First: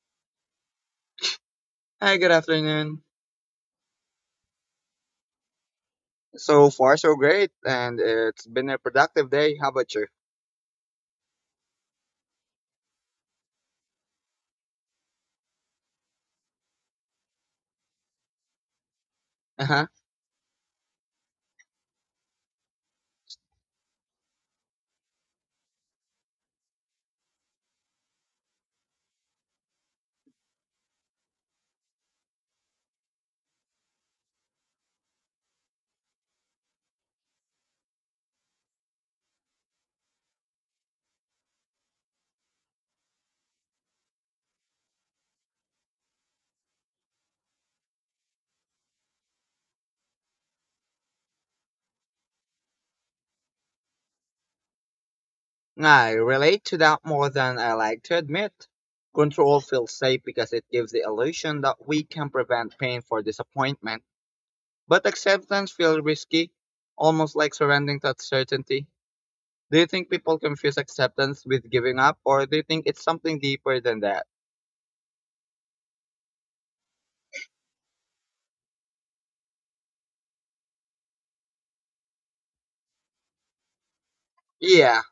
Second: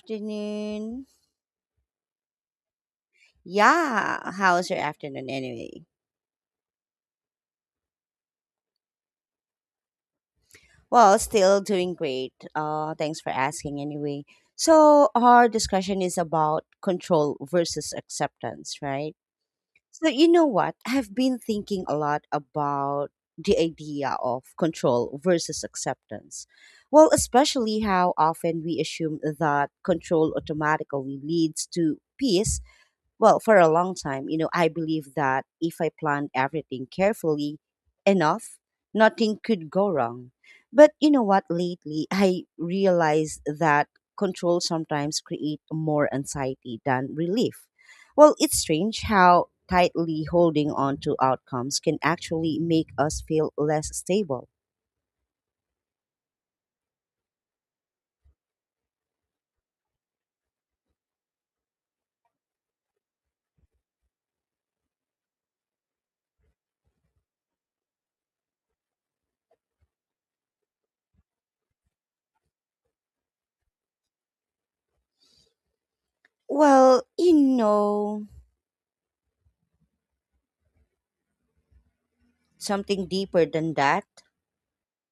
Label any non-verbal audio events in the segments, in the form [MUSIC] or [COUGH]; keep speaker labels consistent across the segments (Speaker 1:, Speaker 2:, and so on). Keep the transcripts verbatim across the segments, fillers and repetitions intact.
Speaker 1: Afternoon.
Speaker 2: Hi, good afternoon.
Speaker 1: Yeah, how's your afternoon anyway?
Speaker 2: So far, so great, and it's been a productive day. How about you?
Speaker 1: Well, still doing great. Uh, thanks for asking anyway. So, our discussion is about control versus acceptance, right?
Speaker 2: Uh-huh.
Speaker 1: So, you know what? I've been thinking a lot about the idea of control versus acceptance. Well, especially how often we assume that control automatically leads to peace. Well, for a long time, you know, I believe that if I planned everything carefully enough, nothing could go wrong. But you know what, lately I realized that control sometimes create more anxiety than relief. Well, it's strange how tightly holding on to outcomes can actually make us feel less stable.
Speaker 2: I relate to that more than I like to admit. Control feels safe because it gives the illusion that we can prevent pain for disappointment, but acceptance feels risky, almost like surrendering to uncertainty. Do you think people confuse acceptance with giving up, or do you think it's something deeper than that?
Speaker 1: Well, you know, something deeper than that.
Speaker 2: Yeah.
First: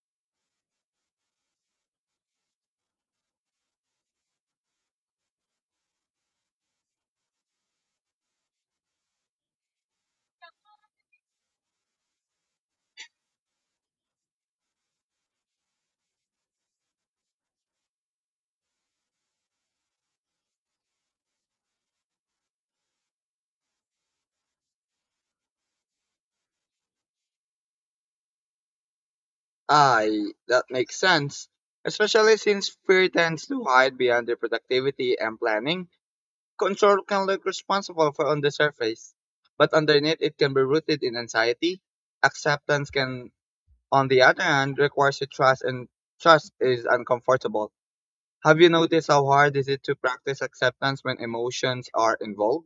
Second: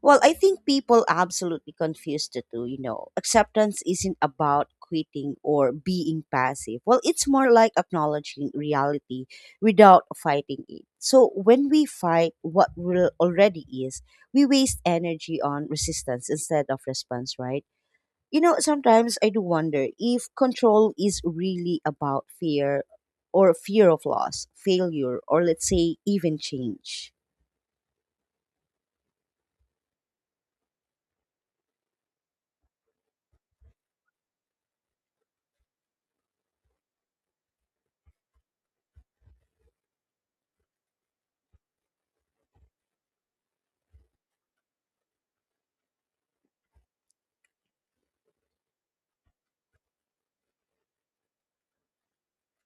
Speaker 1: Well, I think people absolutely confuse the two, you know. Acceptance isn't about quitting or being passive. Well, it's more like acknowledging reality without fighting it. So when we fight what real already is, we waste energy on resistance instead of response, right? You know, sometimes I do wonder if control is really about fear or fear of loss, failure, or let's say even change.
Speaker 2: Aye, that makes sense, especially since fear tends to hide behind the productivity and planning. Control can look responsible for on the surface, but underneath it can be rooted in anxiety. Acceptance can, on the other hand, requires to trust, and trust is uncomfortable. Have you noticed how hard is it to practice acceptance when emotions are involved?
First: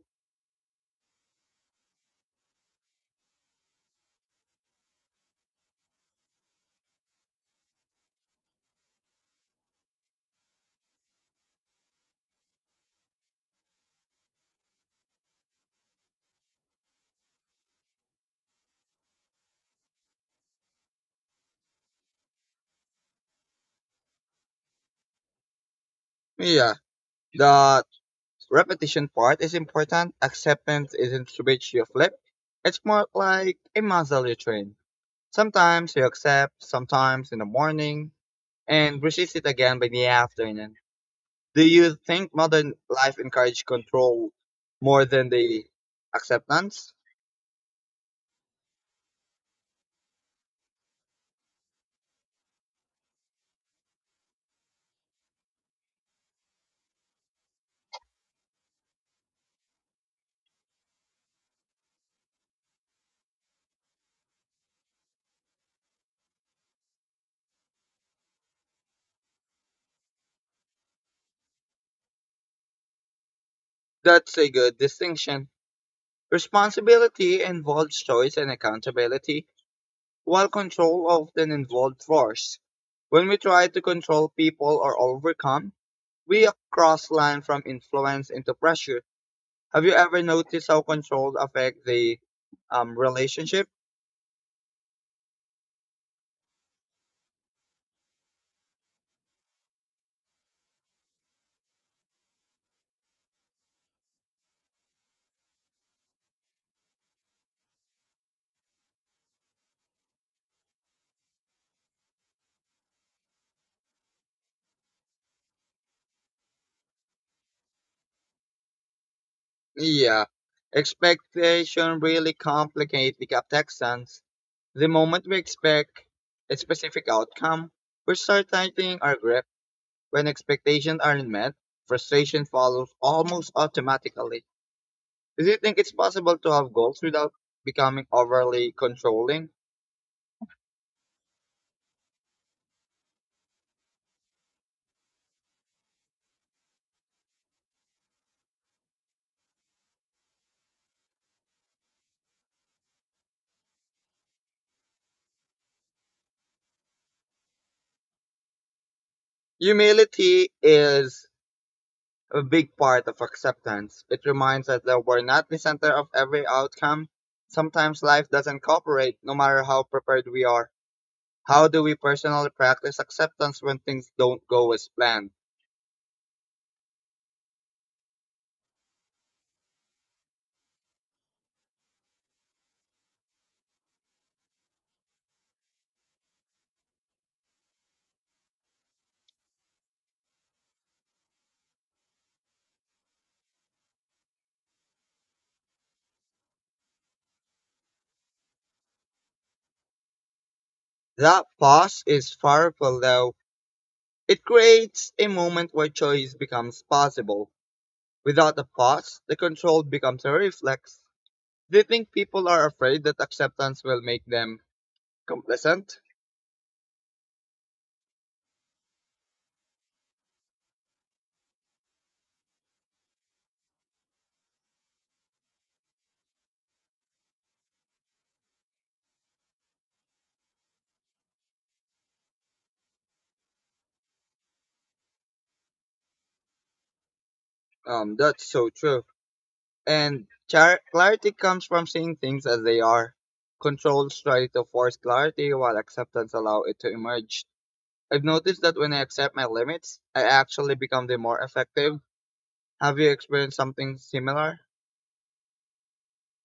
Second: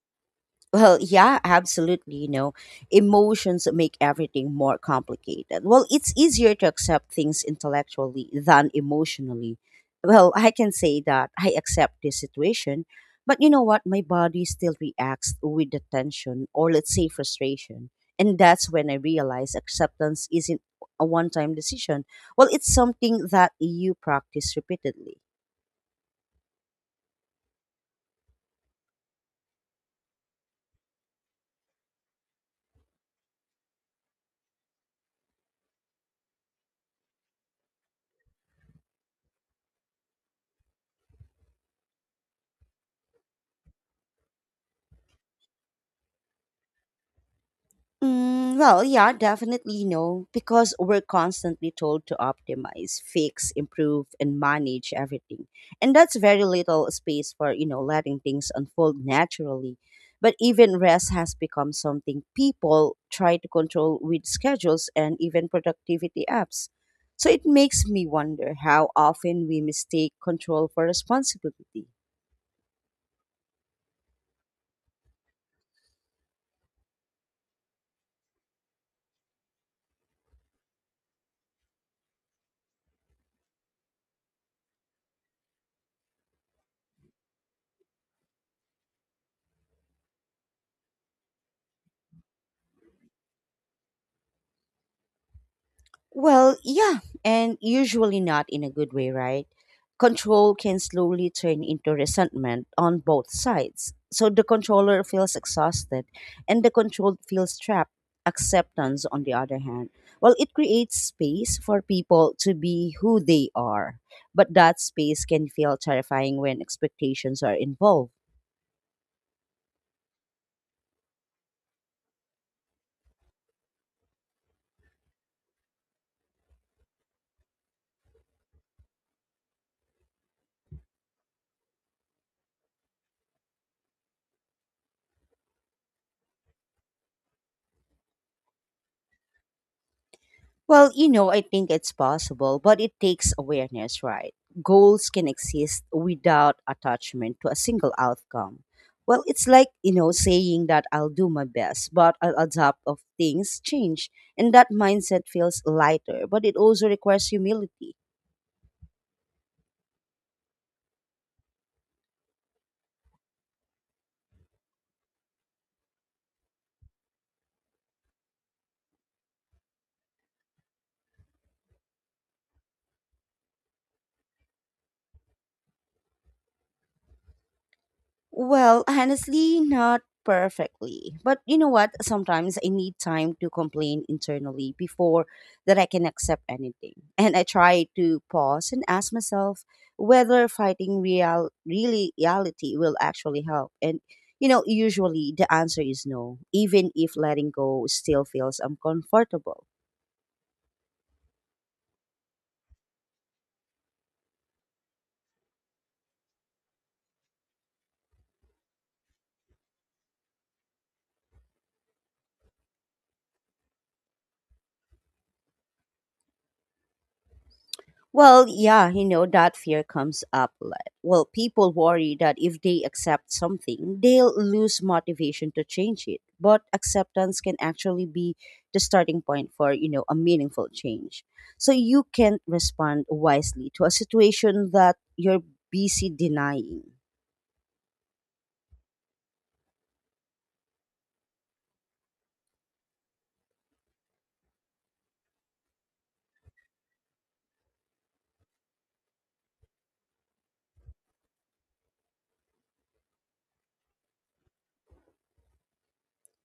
Speaker 1: Well, yeah, absolutely. You know, emotions make everything more complicated. Well, it's easier to accept things intellectually than emotionally. Well, I can say that I accept this situation, but you know what? My body still reacts with the tension or let's say frustration. And that's when I realize acceptance isn't a one time decision. Well, it's something that you practice repeatedly.
Speaker 2: Yeah, the repetition part is important. Acceptance isn't switch you flip. It's more like a muscle you train. Sometimes you accept, sometimes in the morning, and resist it again by the afternoon. Do you think modern life encourages control more than the acceptance?
Speaker 1: Mm, well, yeah, definitely no, because we're constantly told to optimize, fix, improve, and manage everything. And that's very little space for, you know, letting things unfold naturally. But even rest has become something people try to control with schedules and even productivity apps. So it makes me wonder how often we mistake control for responsibility.
Speaker 2: That's a good distinction. Responsibility involves choice and accountability, while control often involves force. When we try to control people or overcome, we cross line from influence into pressure. Have you ever noticed how control affects the um, relationship?
Speaker 1: Well, yeah, and usually not in a good way, right? Control can slowly turn into resentment on both sides. So the controller feels exhausted and the controlled feels trapped. Acceptance, on the other hand, well, it creates space for people to be who they are. But that space can feel terrifying when expectations are involved.
Speaker 2: Yeah, expectation really complicate the taxons. The moment we expect a specific outcome, we start tightening our grip. When expectations aren't met, frustration follows almost automatically. Do you think it's possible to have goals without becoming overly controlling?
Speaker 1: Well, you know, I think it's possible, but it takes awareness, right? Goals can exist without attachment to a single outcome. Well, it's like, you know, saying that I'll do my best, but I'll adapt if things change. And that mindset feels lighter, but it also requires humility.
Speaker 2: Humility is a big part of acceptance. It reminds us that we're not the center of every outcome. Sometimes life doesn't cooperate, no matter how prepared we are. How do we personally practice acceptance when things don't go as planned?
Speaker 1: Well, honestly, not perfectly. But you know what? Sometimes I need time to complain internally before that I can accept anything. [LAUGHS] And I try to pause and ask myself whether fighting real really reality will actually help. And you know, usually the answer is no, even if letting go still feels uncomfortable.
Speaker 2: That pause is powerful though. It creates a moment where choice becomes possible. Without the pause, the control becomes a reflex. Do you think people are afraid that acceptance will make them complacent?
Speaker 1: Well, yeah, you know, that fear comes up. like- Well, people worry that if they accept something, they'll lose motivation to change it. But acceptance can actually be the starting point for, you know, a meaningful change. So you can respond wisely to a situation that you're busy denying.
Speaker 2: Um, that's so true. And char- clarity comes from seeing things as they are. Controls try to force clarity while acceptance allows it to emerge. I've noticed that when I accept my limits, I actually become the more effective. Have you experienced something similar?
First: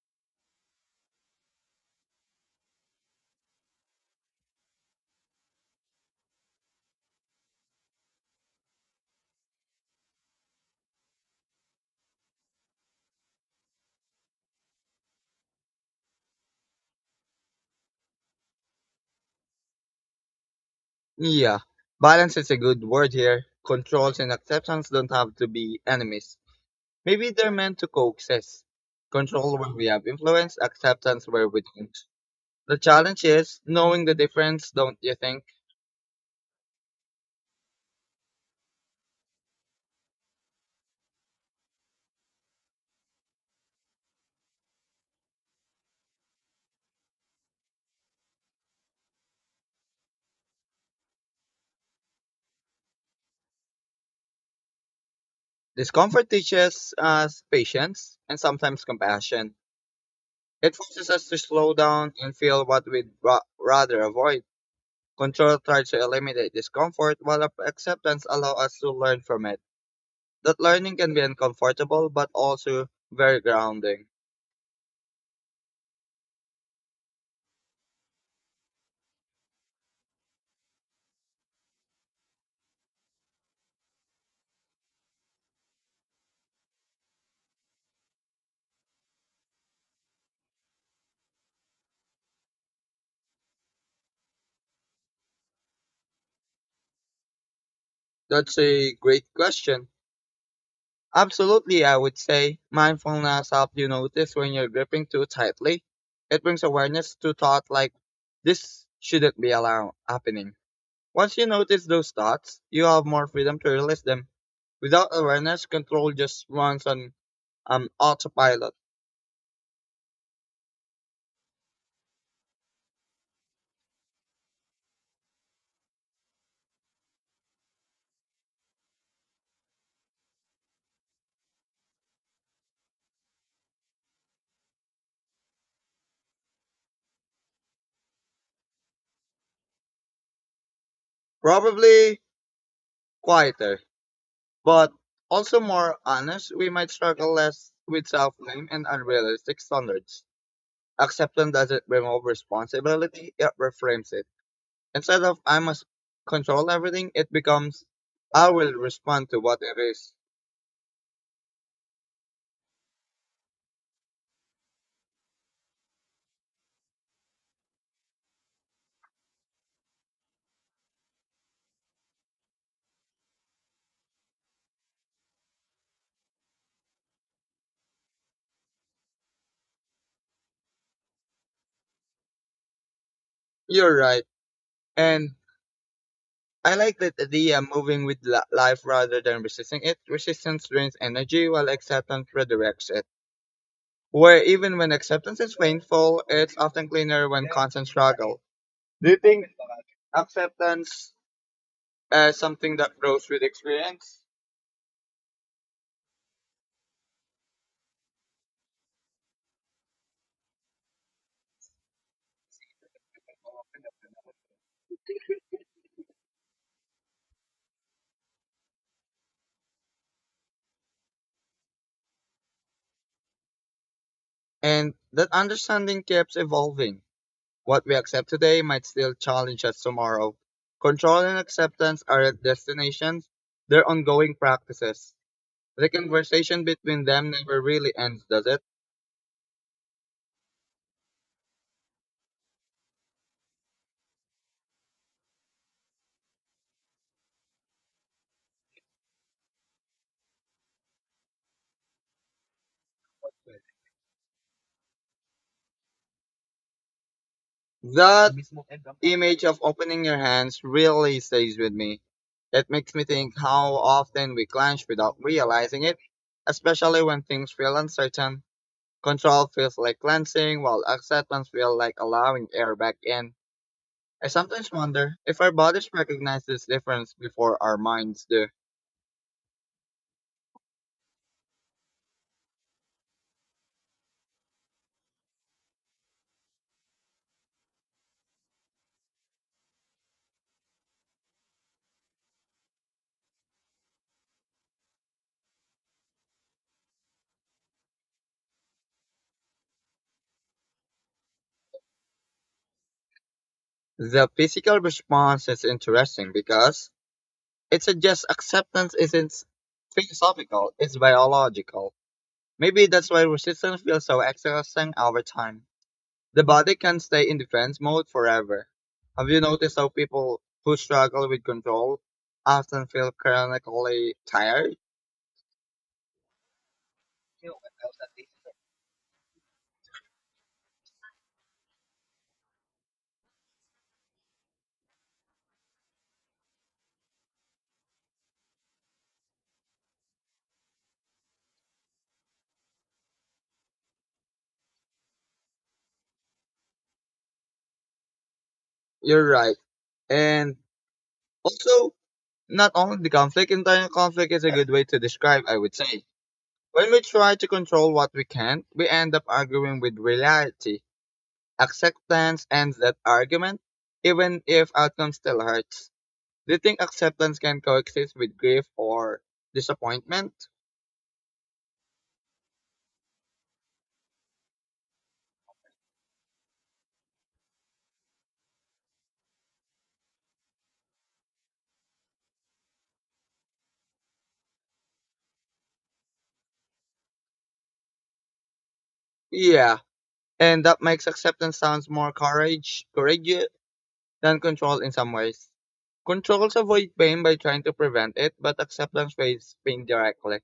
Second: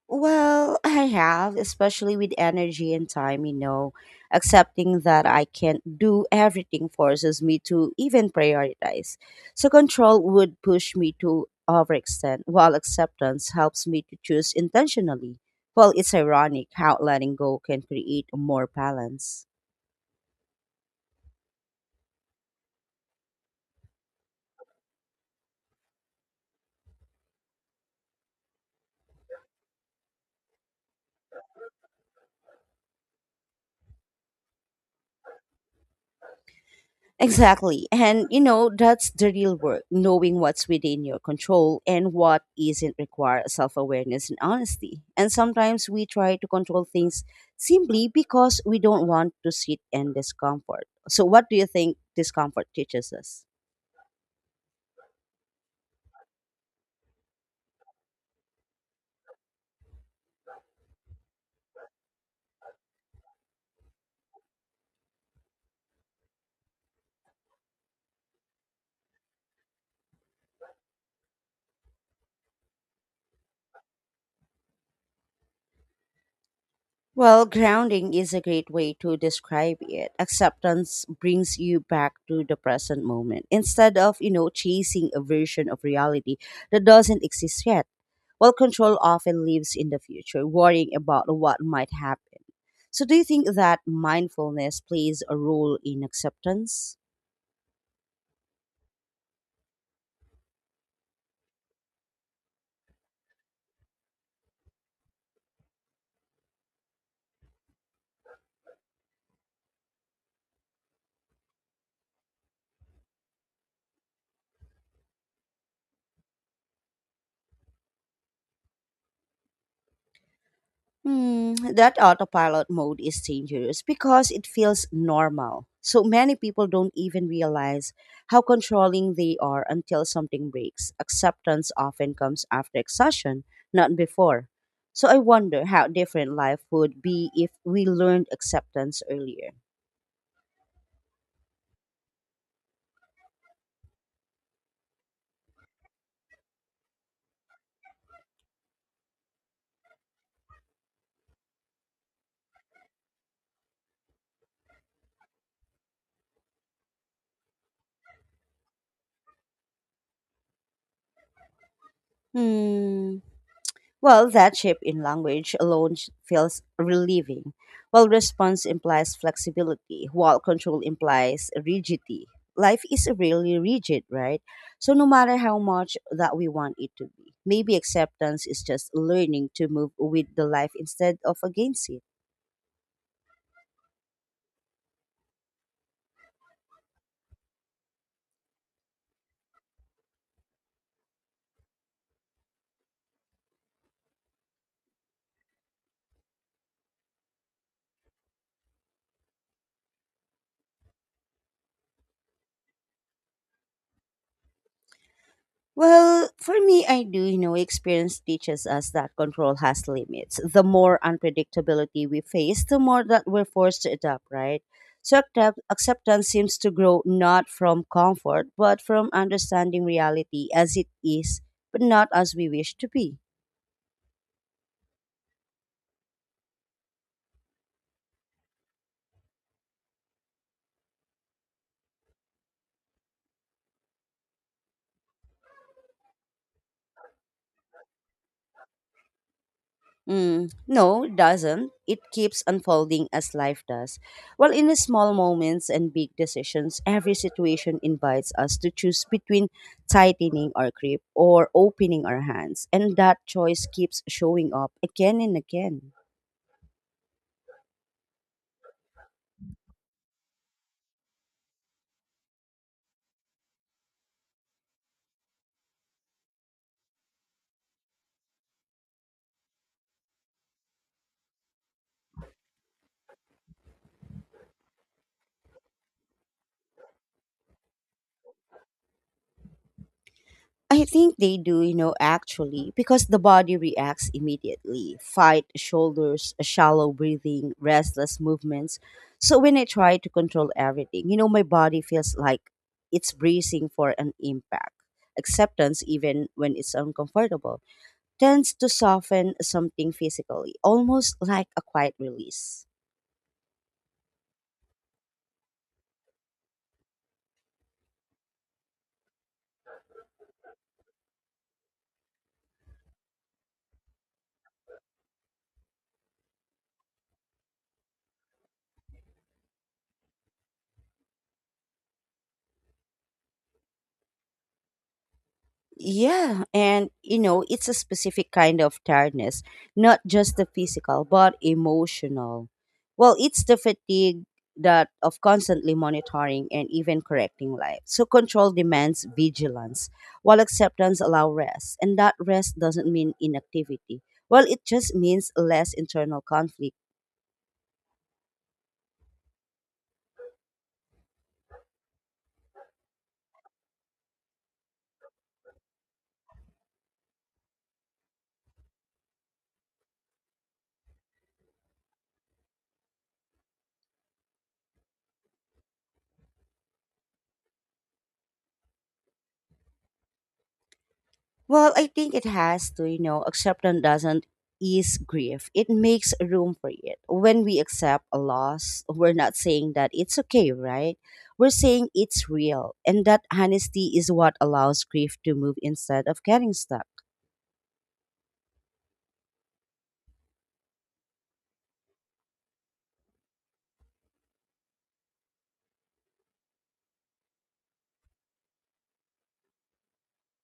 Speaker 1: Well, [LAUGHS] I have, especially with energy and time, you know. Accepting that I can't do everything forces me to even prioritize. So, control would push me to overextend, while acceptance helps me to choose intentionally. Well, it's ironic how letting go can create more balance.
Speaker 2: Yeah, balance is a good word here. Controls and acceptance don't have to be enemies. Maybe they're meant to coexist. Control where we have influence, acceptance where we don't. The challenge is knowing the difference, don't you think?
Speaker 1: Exactly. And you know, that's the real work, knowing what's within your control and what isn't. Require self awareness and honesty. And sometimes we try to control things simply because we don't want to sit in discomfort. So, what do you think discomfort teaches us?
Speaker 2: Discomfort teaches us patience and sometimes compassion. It forces us to slow down and feel what we'd ra- rather avoid. Control tries to eliminate discomfort, while ap- acceptance allows us to learn from it. That learning can be uncomfortable, but also very grounding.
Speaker 1: Well, grounding is a great way to describe it. Acceptance brings you back to the present moment instead of, you know, chasing a version of reality that doesn't exist yet. While control often lives in the future, worrying about what might happen. So, do you think that mindfulness plays a role in acceptance?
Speaker 2: That's a great question. Absolutely, I would say mindfulness helps you notice when you're gripping too tightly. It brings awareness to thought like this shouldn't be allowed happening. Once you notice those thoughts, you have more freedom to release them. Without awareness, control just runs on um, autopilot.
Speaker 1: Hmm, that autopilot mode is dangerous because it feels normal. So many people don't even realize how controlling they are until something breaks. Acceptance often comes after exhaustion, not before. So I wonder how different life would be if we learned acceptance earlier.
Speaker 2: Probably quieter, but also more honest. We might struggle less with self-blame and unrealistic standards. Acceptance doesn't remove responsibility, it reframes it. Instead of I must control everything, it becomes I will respond to what it is.
Speaker 1: Hmm. Well, that shift in language alone sh- feels relieving, while response implies flexibility, while control implies rigidity. Life is really rigid, right? So, no matter how much that we want it to be, maybe acceptance is just learning to move with the life instead of against it.
Speaker 2: You're right. And I like that idea moving with li- life rather than resisting it. Resistance drains energy while acceptance redirects it. Where even when acceptance is painful, it's often cleaner when constant struggle. Do you think acceptance as something that grows with experience?
Speaker 1: Well, for me, I do. You know, experience teaches us that control has limits. The more unpredictability we face, the more that we're forced to adapt, right? So accept- acceptance seems to grow not from comfort, but from understanding reality as it is, but not as we wish to be.
Speaker 2: And that understanding keeps evolving. What we accept today might still challenge us tomorrow. Control and acceptance aren't destinations, they're ongoing practices. The conversation between them never really ends, does it?
Speaker 1: Mm, no, it doesn't. It keeps unfolding as life does. Well, in the small moments and big decisions, every situation invites us to choose between tightening our grip or opening our hands, and that choice keeps showing up again and again.
Speaker 2: That image of opening your hands really stays with me. It makes me think how often we clench without realizing it, especially when things feel uncertain. Control feels like cleansing, while acceptance feels like allowing air back in. I sometimes wonder if our bodies recognize this difference before our minds do.
Speaker 1: I think they do, you know, actually, because the body reacts immediately fight, shoulders, shallow breathing, restless movements. So when I try to control everything, you know, my body feels like it's bracing for an impact. Acceptance, even when it's uncomfortable, tends to soften something physically, almost like a quiet release.
Speaker 2: The physical response is interesting because it suggests acceptance isn't philosophical, it's biological. Maybe that's why resistance feels so exhausting over time. The body can stay in defense mode forever. Have you noticed how people who struggle with control often feel chronically tired?
Speaker 1: Yeah, and you know, it's a specific kind of tiredness, not just the physical, but emotional. Well, it's the fatigue that of constantly monitoring and even correcting life. So control demands vigilance, while acceptance allow rest, and that rest doesn't mean inactivity. Well, it just means less internal conflict.
Speaker 2: You're right. And also, not only the conflict, internal conflict is a good way to describe, I would say. When we try to control what we can't, we end up arguing with reality. Acceptance ends that argument, even if outcome still hurts. Do you think acceptance can coexist with grief or disappointment?
Speaker 1: Well, I think it has to, you know, acceptance doesn't ease grief. It makes room for it. When we accept a loss, we're not saying that it's okay, right? We're saying it's real. And that honesty is what allows grief to move instead of getting stuck.
Speaker 2: Yeah. And that makes acceptance sounds more courage courageous than control in some ways. Controls avoid pain by trying to prevent it, but acceptance faces pain directly.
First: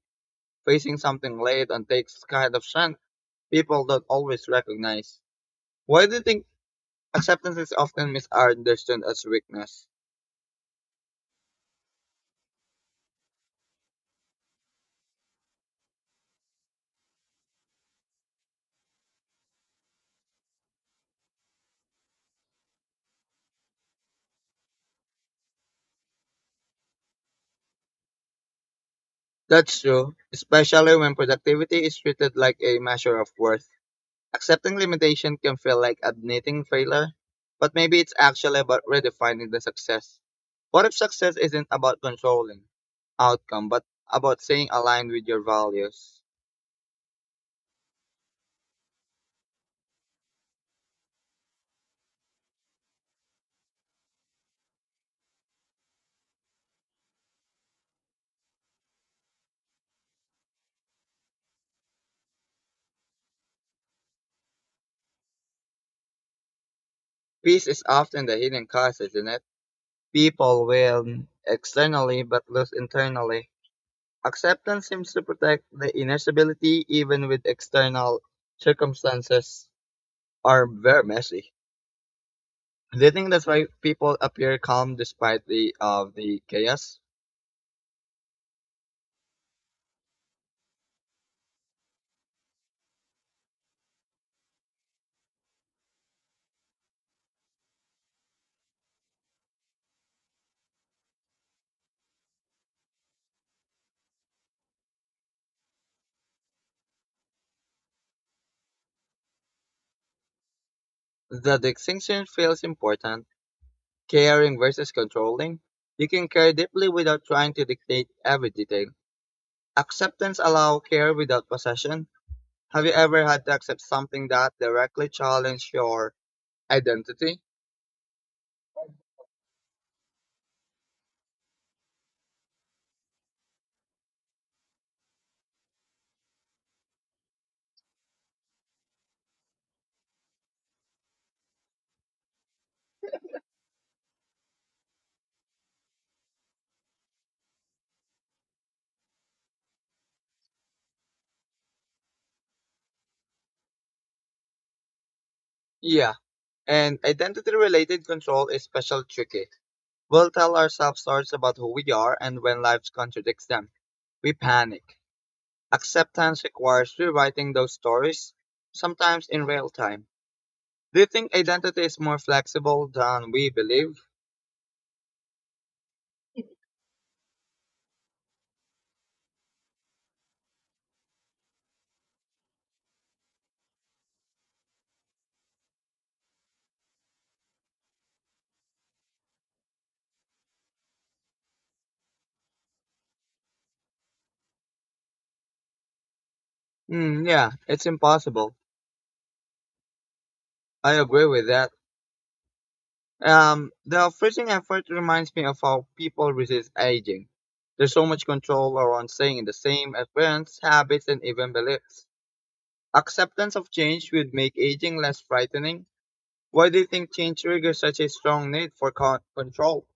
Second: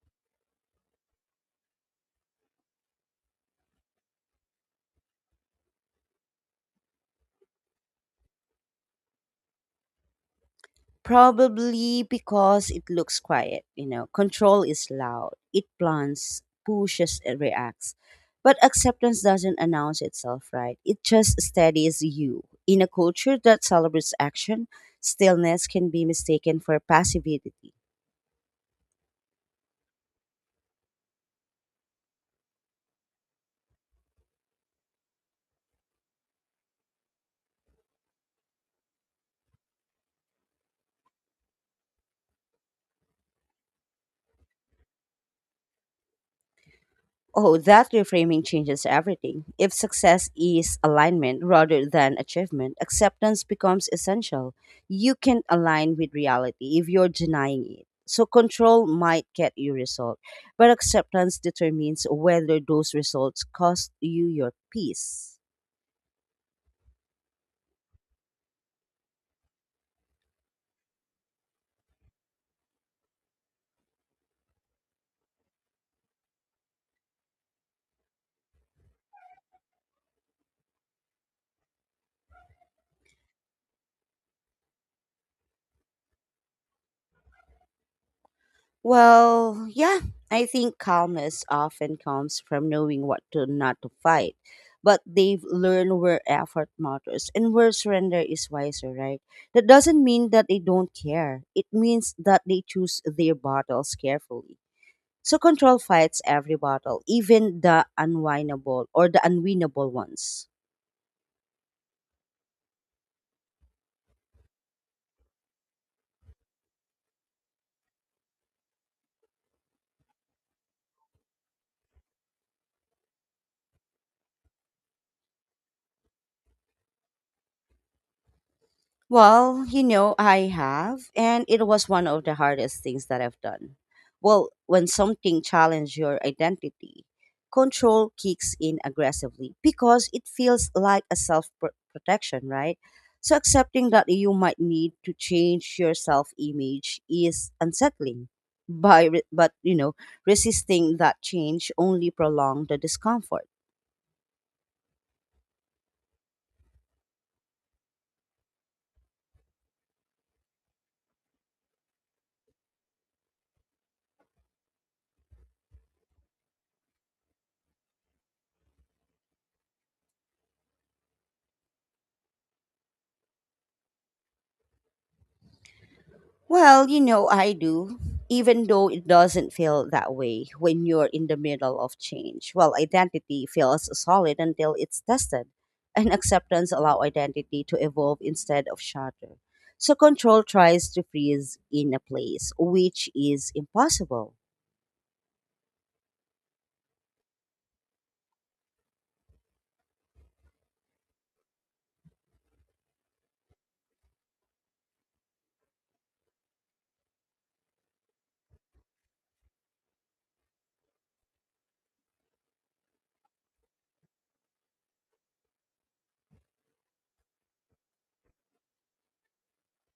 Speaker 2: Facing something late on takes kind of strength people don't always recognize. Why do you think acceptance is often misunderstood as weakness?
Speaker 1: Probably because it looks quiet, you know. Control is loud. It plans, pushes, and reacts. But acceptance doesn't announce itself, right? It just steadies you. In a culture that celebrates action, stillness can be mistaken for passivity.
Speaker 2: That's true, especially when productivity is treated like a measure of worth. Accepting limitation can feel like admitting failure, but maybe it's actually about redefining the success. What if success isn't about controlling outcome, but about staying aligned with your values?
Speaker 1: Oh, that reframing changes everything. If success is alignment rather than achievement, acceptance becomes essential. You can align with reality if you're denying it. So control might get you result, but acceptance determines whether those results cost you your peace.
Speaker 2: Peace is often the hidden cause, isn't it? People win externally but lose internally. Acceptance seems to protect the inner stability even with external circumstances are very messy. Do you think that's why people appear calm despite the of the chaos?
Speaker 1: Well, yeah, I think calmness often comes from knowing what to not to fight. But they've learned where effort matters and where surrender is wiser, right? That doesn't mean that they don't care. It means that they choose their battles carefully. So control fights every battle, even the unwinnable or the unwinnable ones.
Speaker 2: The distinction feels important. Caring versus controlling. You can care deeply without trying to dictate every detail. Acceptance allows care without possession. Have you ever had to accept something that directly challenged your identity?
Speaker 1: Well, you know, I have, and it was one of the hardest things that I've done. Well, when something challenges your identity, control kicks in aggressively because it feels like a self protection, right? So accepting that you might need to change your self image is unsettling. By re- but you know, resisting that change only prolong the discomfort.
Speaker 2: Yeah. And identity related control is special tricky. We'll tell ourselves stories about who we are and when life contradicts them. We panic. Acceptance requires rewriting those stories, sometimes in real time. Do you think identity is more flexible than we believe?
Speaker 1: Well, you know, I do, even though it doesn't feel that way when you're in the middle of change. Well, identity feels solid until it's tested, and acceptance allow identity to evolve instead of shatter. So control tries to freeze in a place, which is impossible.
Speaker 2: Mm, yeah, it's impossible. I agree with that. Um, the freezing effort reminds me of how people resist aging. There's so much control around staying in the same appearance, habits, and even beliefs. Acceptance of change would make aging less frightening. Why do you think change triggers such a strong need for con- control?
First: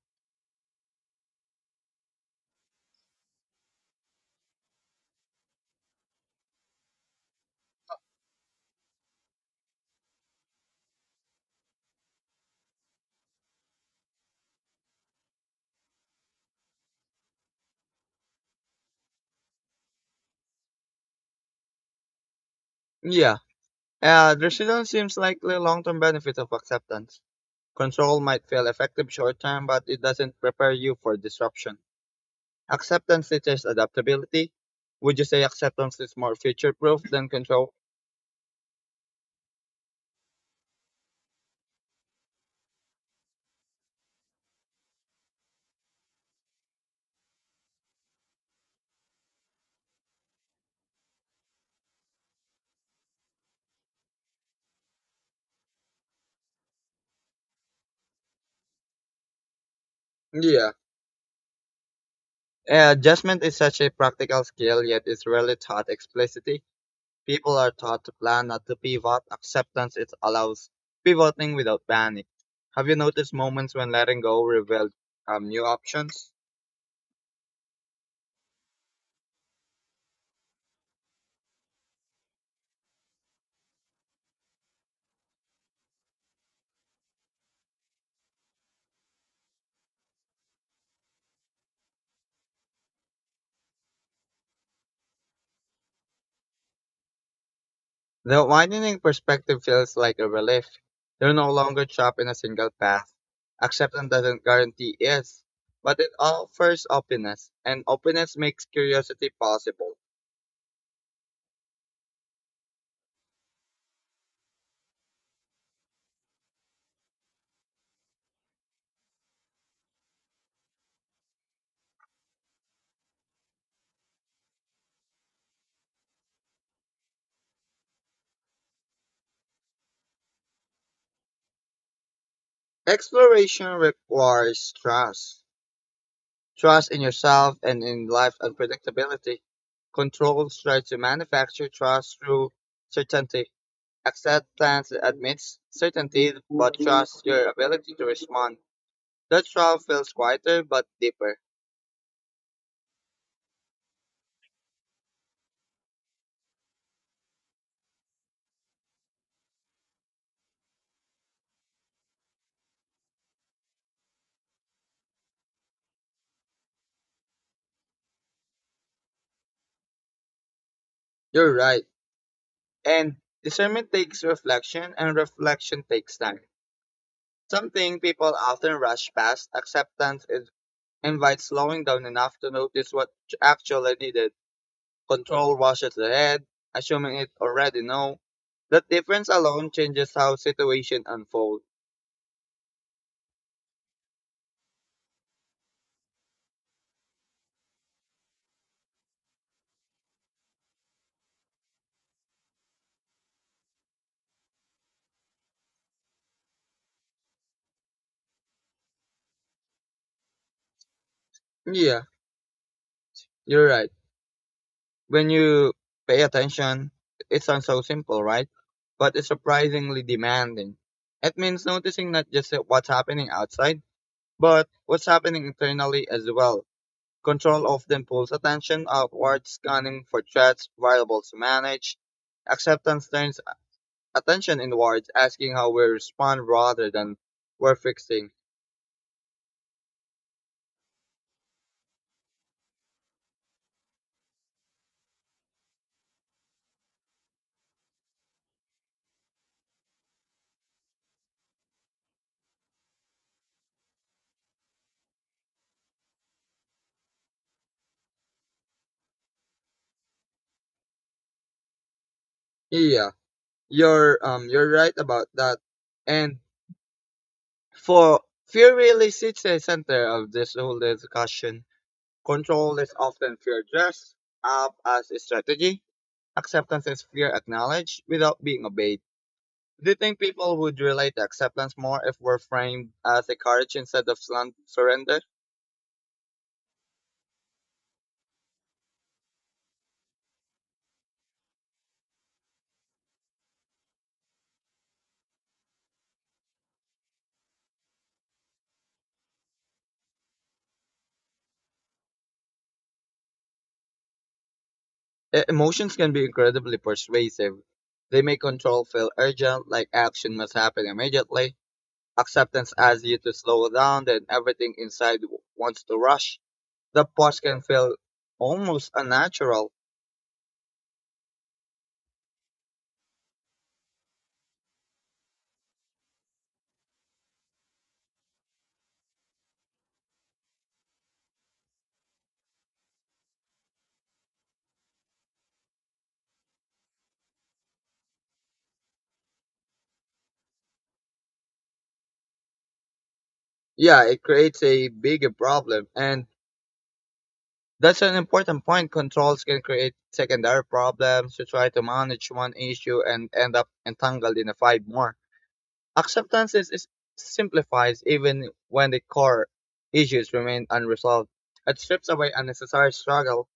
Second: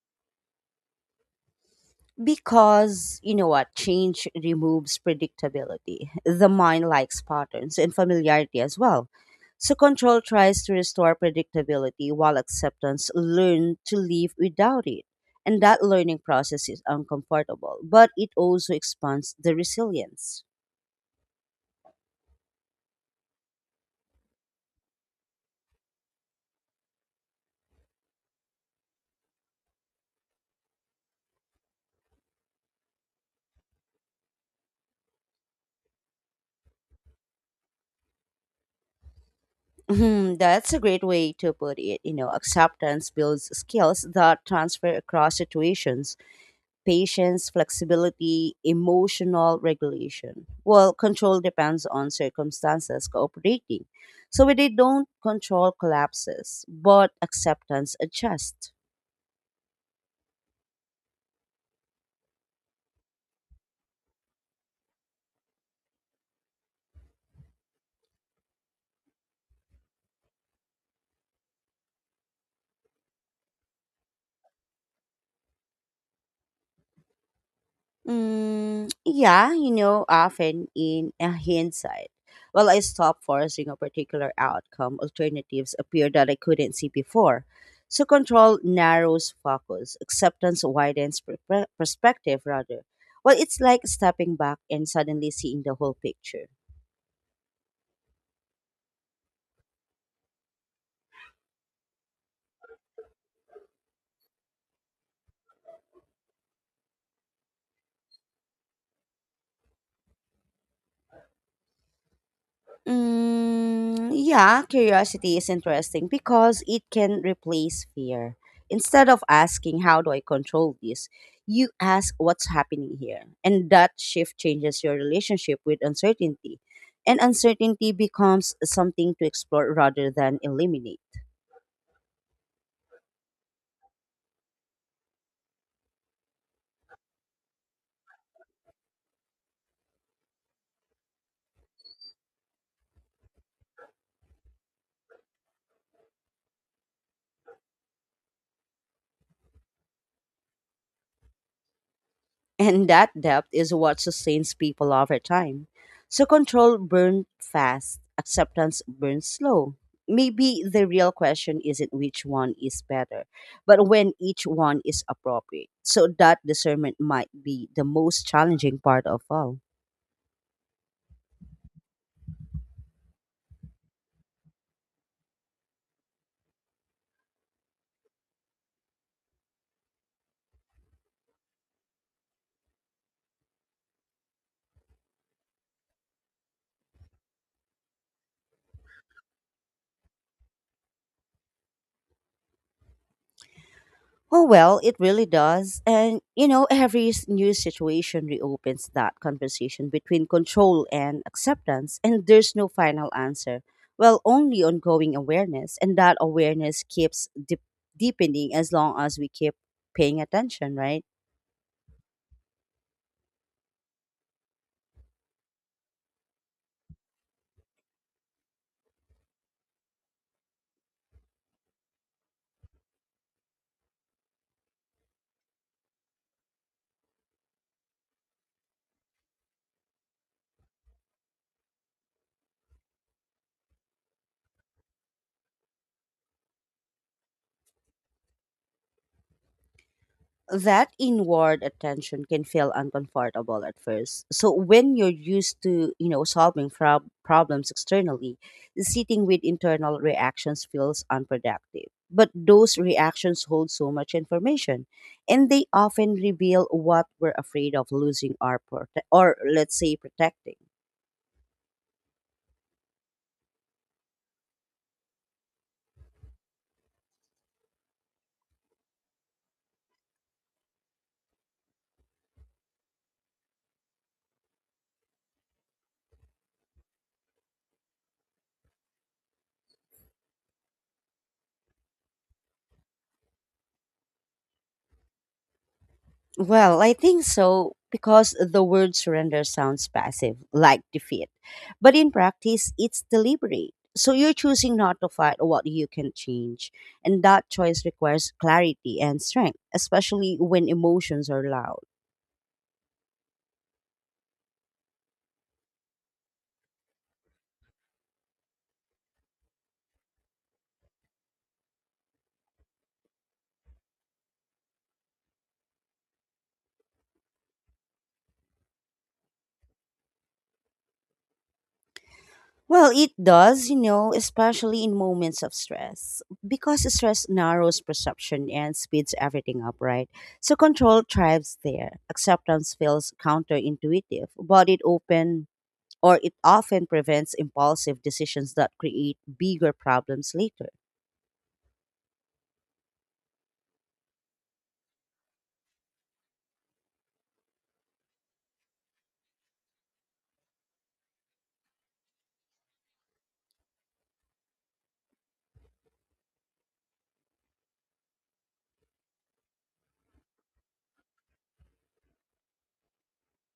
Speaker 1: Because you know what, change removes predictability. The mind likes patterns and familiarity as well. So control tries to restore predictability while acceptance learn to live without it. And that learning process is uncomfortable, but it also expands the resilience.
Speaker 2: Yeah, uh, the not seems like the long-term benefit of acceptance. Control might feel effective short term, but it doesn't prepare you for disruption. Acceptance teaches adaptability. Would you say acceptance is more future proof than control?
Speaker 1: Hmm, that's a great way to put it. You know, acceptance builds skills that transfer across situations patience, flexibility, emotional regulation. Well, control depends on circumstances cooperating. So when they don't control collapses, but acceptance adjusts.
Speaker 2: Yeah. Uh, Adjustment is such a practical skill, yet it's rarely taught explicitly. People are taught to plan, not to pivot. Acceptance it allows pivoting without panic. Have you noticed moments when letting go revealed um, new options?
Speaker 1: Mm, yeah, you know, often in a hindsight. Well, I stopped forcing a particular outcome. Alternatives appear that I couldn't see before. So control narrows focus. Acceptance widens per- per- perspective, rather. Well, it's like stepping back and suddenly seeing the whole picture.
Speaker 2: The widening perspective feels like a relief. You're no longer trapped in a single path. Acceptance doesn't guarantee yes, but it offers openness, and openness makes curiosity possible.
Speaker 1: Mm, yeah, curiosity is interesting because it can replace fear. Instead of asking, "How do I control this?" you ask, "What's happening here?" And that shift changes your relationship with uncertainty. And uncertainty becomes something to explore rather than eliminate.
Speaker 2: Exploration requires trust. Trust in yourself and in life's unpredictability. Controls try to manufacture trust through certainty. Acceptance admits certainty, but trusts your ability to respond. That trust feels quieter but deeper.
Speaker 1: And that depth is what sustains people over time. So control burned fast, acceptance burns slow. Maybe the real question isn't which one is better, but when each one is appropriate. So that discernment might be the most challenging part of all.
Speaker 2: You're right. And discernment takes reflection, and reflection takes time. Something people often rush past, acceptance is, invites slowing down enough to notice what you actually needed. Control washes ahead, assuming it already know. That difference alone changes how situation unfold.
Speaker 1: Oh, well, it really does. And, you know, every s- new situation reopens that conversation between control and acceptance, and there's no final answer. Well, only ongoing awareness, and that awareness keeps dip- deepening as long as we keep paying attention, right?
Speaker 2: Yeah, you're right. When you pay attention, it sounds so simple, right? But it's surprisingly demanding. It means noticing not just what's happening outside, but what's happening internally as well? Control often pulls attention outward, scanning for threats, variables to manage. Acceptance turns attention inwards, asking how we respond rather than we're fixing.
Speaker 1: That inward attention can feel uncomfortable at first. So when you're used to, you know, solving prob- problems externally, sitting with internal reactions feels unproductive. But those reactions hold so much information, and they often reveal what we're afraid of losing or prote- or let's say protecting.
Speaker 2: Yeah, you're um you're right about that. And for fear really sits at the center of this whole discussion. Control is often fear dressed up as a strategy. Acceptance is fear acknowledged without being obeyed. Do you think people would relate to acceptance more if we're framed as a courage instead of slant surrender?
Speaker 1: Well, I think so because the word surrender sounds passive, like defeat. But in practice, it's deliberate. So you're choosing not to fight what you can change. And that choice requires clarity and strength, especially when emotions are loud.
Speaker 2: E- Emotions can be incredibly persuasive. They make control feel urgent, like action must happen immediately. Acceptance asks you to slow down, then everything inside w- wants to rush. The pause can feel almost unnatural.
Speaker 1: Well, it does, you know, especially in moments of stress, because stress narrows perception and speeds everything up, right? So control thrives there. Acceptance feels counterintuitive, but it open or it often prevents impulsive decisions that create bigger problems later.
Speaker 2: Yeah, it creates a bigger problem, and that's an important point. Controls can create secondary problems. You try to manage one issue and end up entangled in a five more. Acceptance is, is simplifies even when the core issues remain unresolved. It strips away unnecessary struggle.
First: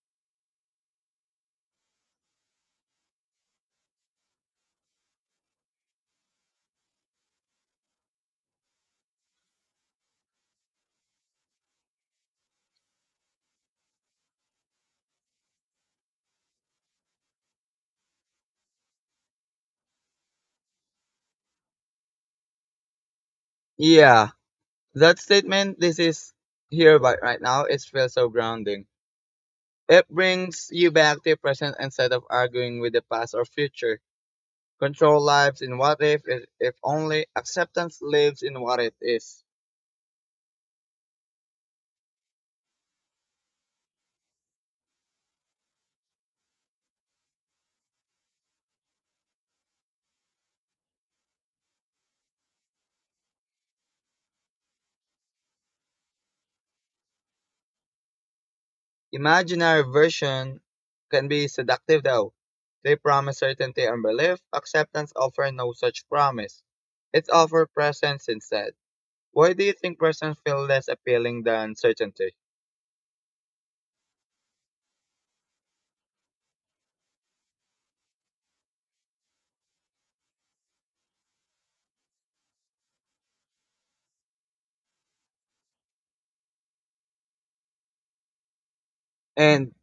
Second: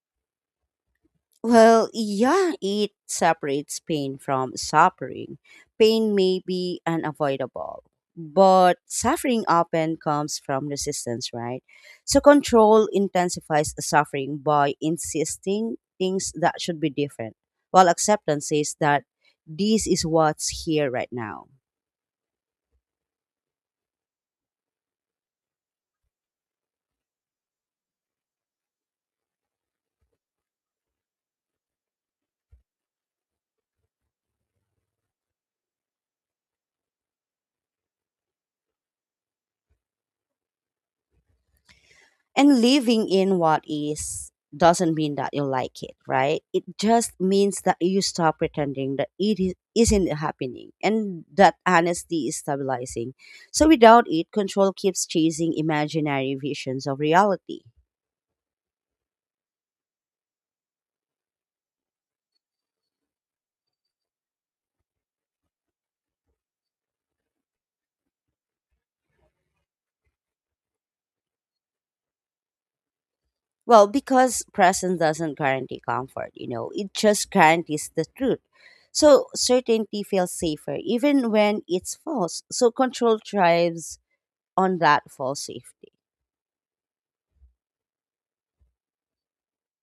Speaker 1: Well, yeah, it separates pain from suffering. Pain may be unavoidable, but suffering often comes from resistance, right? So control intensifies the suffering by insisting things that should be different, while acceptance says that this is what's here right now.
Speaker 2: Yeah, that statement, this is here but right now, it feels so grounding. It brings you back to present instead of arguing with the past or future. Control lives in what if, if if only acceptance lives in what it is.
Speaker 1: And living in what is doesn't mean that you like it, right. It just means that you stop pretending that it is, isn't happening, and that honesty is stabilizing. So without it control keeps chasing imaginary visions of reality.
Speaker 2: Imaginary versions can be seductive though. They promise certainty and belief. Acceptance offers no such promise. It offers presence instead. Why do you think presence feels less appealing than certainty?
Speaker 1: Well, because presence doesn't guarantee comfort, you know, it just guarantees the truth. So certainty feels safer even when it's false, so control thrives on that false safety.
Speaker 2: And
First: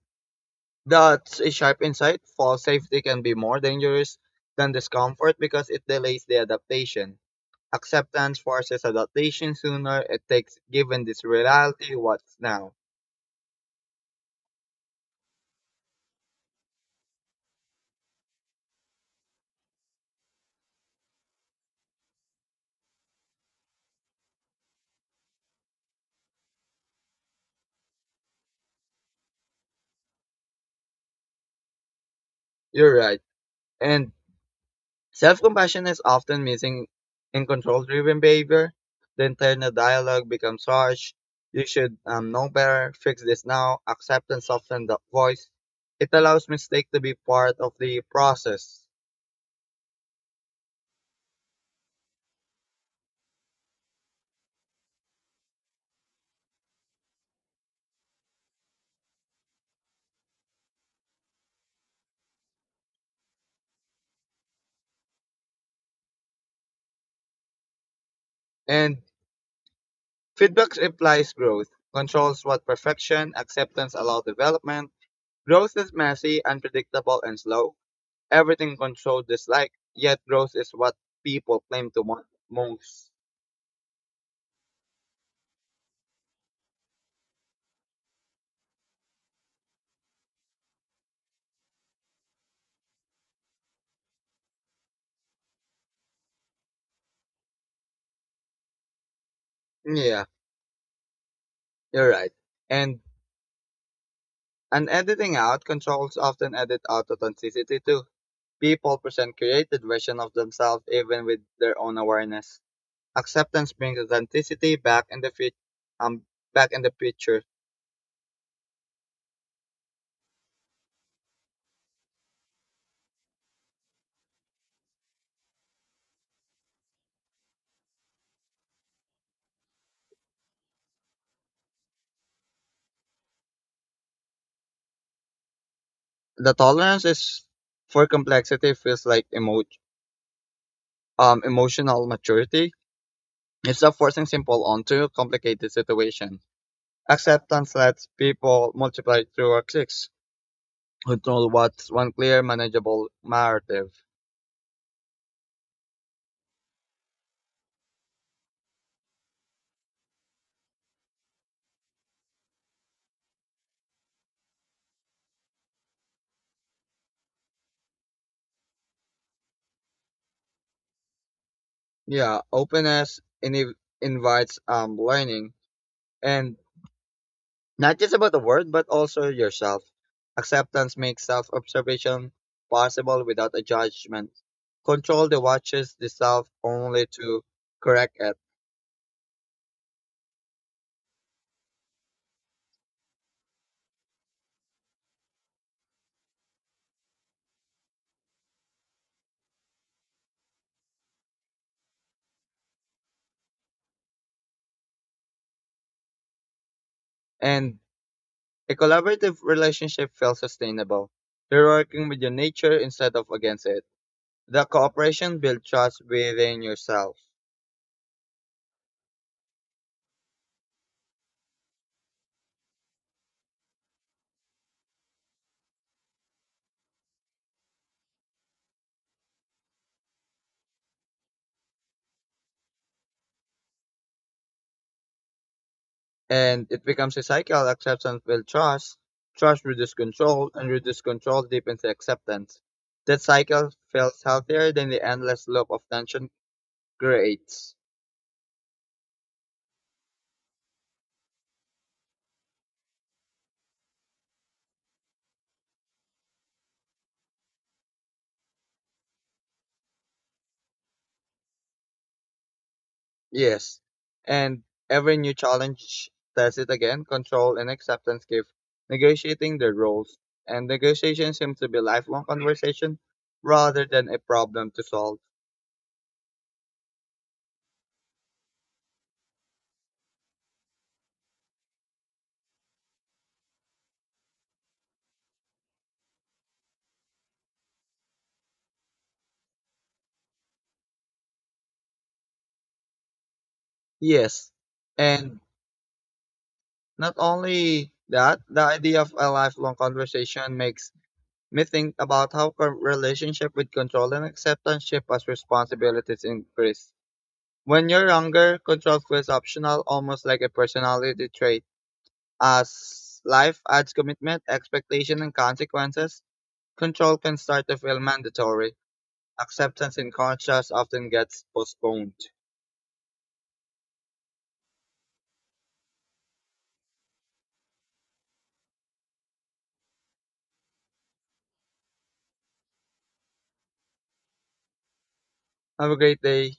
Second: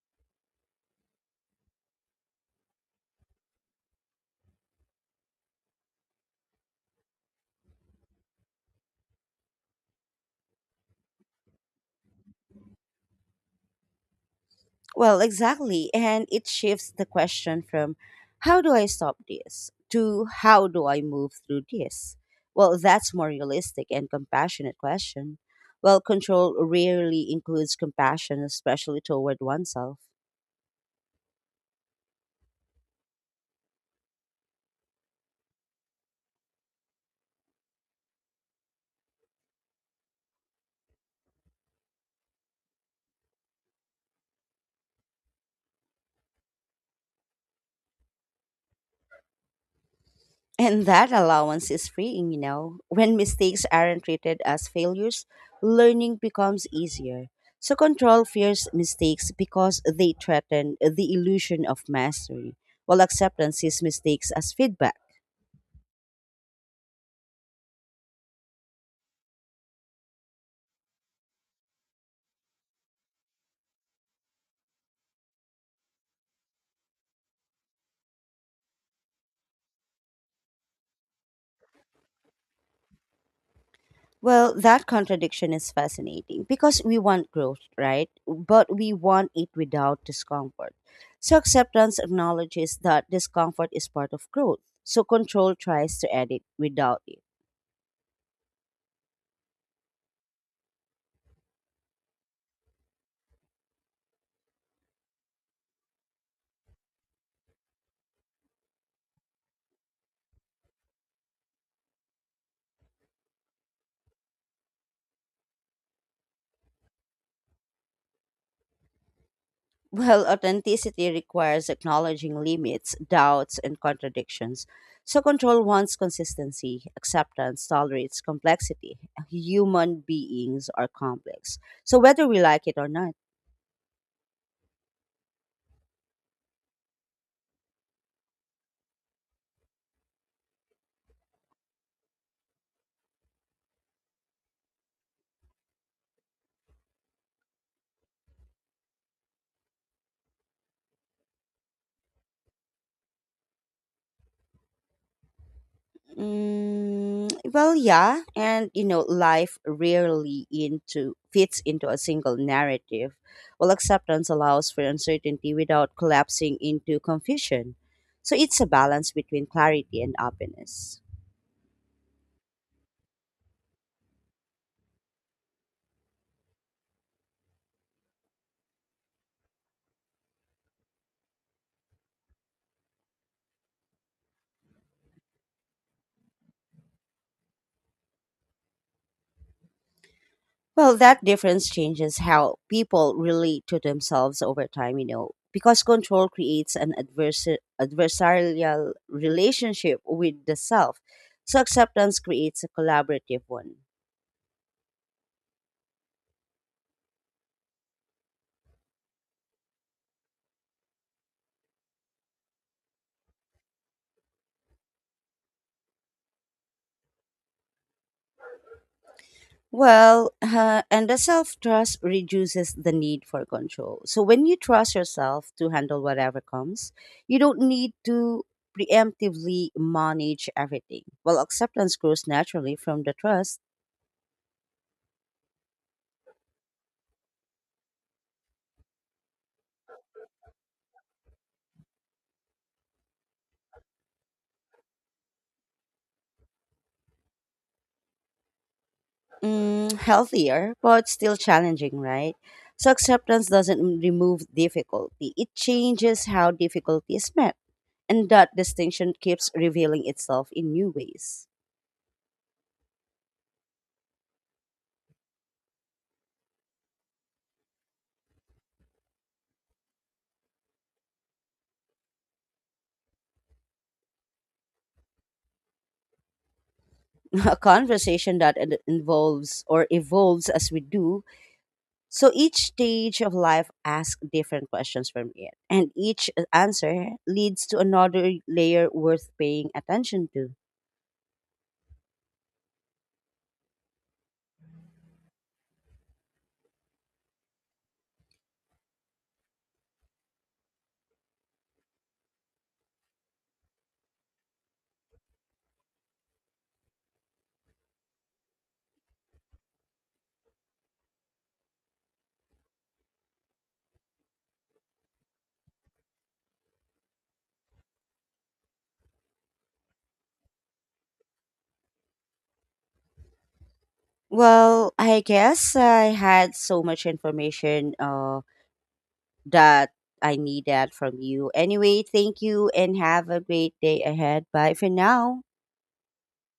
Speaker 2: that's a sharp insight. False safety can be more dangerous than discomfort because it delays the adaptation. Acceptance forces adaptation sooner. It takes given this reality what's now.
Speaker 1: Well, exactly. And it shifts the question from "how do I stop this" to "how do I move through this?" Well, that's more realistic and compassionate question. Well, control rarely includes compassion, especially toward oneself.
Speaker 2: You're right. And self compassion is often missing in control driven behavior. The internal dialogue becomes harsh. You should um, know better, fix this now, acceptance soften the voice. It allows mistake to be part of the process.
Speaker 1: And that allowance is freeing, you know. When mistakes aren't treated as failures, learning becomes easier. So control fears mistakes because they threaten the illusion of mastery, while acceptance sees mistakes as feedback.
Speaker 2: And feedback implies growth, controls what perfection, acceptance allow development. Growth is messy, unpredictable, and slow. Everything controlled dislike, yet growth is what people claim to want most.
Speaker 1: Well, that contradiction is fascinating because we want growth, right? But we want it without discomfort. So acceptance acknowledges that discomfort is part of growth. So control tries to edit without it. [LAUGHS]
Speaker 2: Yeah, you're right. And And editing out, controls often edit out authenticity too. People present created version of themselves even with their own awareness. Acceptance brings authenticity back in the fit, um, back in the picture.
Speaker 1: Well, authenticity requires acknowledging limits, doubts, and contradictions. So control wants consistency, acceptance tolerates complexity. Human beings are complex. So whether we like it or not.
Speaker 2: The tolerance is for complexity feels like emo- um, emotional maturity. It's not forcing simple onto a complicated situation. Acceptance lets people multiply through our clicks, control what's one clear, manageable narrative.
Speaker 1: Mm, well, yeah, and you know, life rarely into fits into a single narrative. Well, acceptance allows for uncertainty without collapsing into confusion. So it's a balance between clarity and openness.
Speaker 2: Yeah, openness in- invites um learning and not just about the world but also yourself. Acceptance makes self-observation possible without a judgment. Control the watches the self only to correct it.
Speaker 1: Well, that difference changes how people relate to themselves over time, you know, because control creates an adversa- adversarial relationship with the self. So acceptance creates a collaborative one.
Speaker 2: And a collaborative relationship feels sustainable. You're working with your nature instead of against it. The cooperation builds trust within yourself.
Speaker 1: Well, uh, and the self trust reduces the need for control. So when you trust yourself to handle whatever comes, you don't need to preemptively manage everything. Well, acceptance grows naturally from the trust.
Speaker 2: And it becomes a cycle. Acceptance builds trust. Trust reduces control, and reduced control deepens acceptance. That cycle feels healthier than the endless loop of tension creates.
Speaker 1: Mm, healthier, but still challenging, right? So acceptance doesn't remove difficulty, it changes how difficulty is met. And that distinction keeps revealing itself in new ways.
Speaker 2: Yes. And every new challenge tests it again. Control and acceptance give negotiating their roles. And negotiation seems to be lifelong conversation rather than a problem to solve.
Speaker 1: A conversation that en- involves or evolves as we do. So each stage of life asks different questions from it, and each uh, answer leads to another layer worth paying attention to.
Speaker 2: Yes. And not only that, the idea of a lifelong conversation makes me think about how com- relationship with control and acceptance shift as responsibilities increase. When you're younger, control feels optional, almost like a personality trait. As life adds commitment, expectation, and consequences, control can start to feel mandatory. Acceptance in contrast often gets postponed.
Speaker 1: Well, I guess I had so much information uh, that I needed from you. Anyway, thank you and have a great day ahead. Bye for now.
Speaker 2: Have a great day.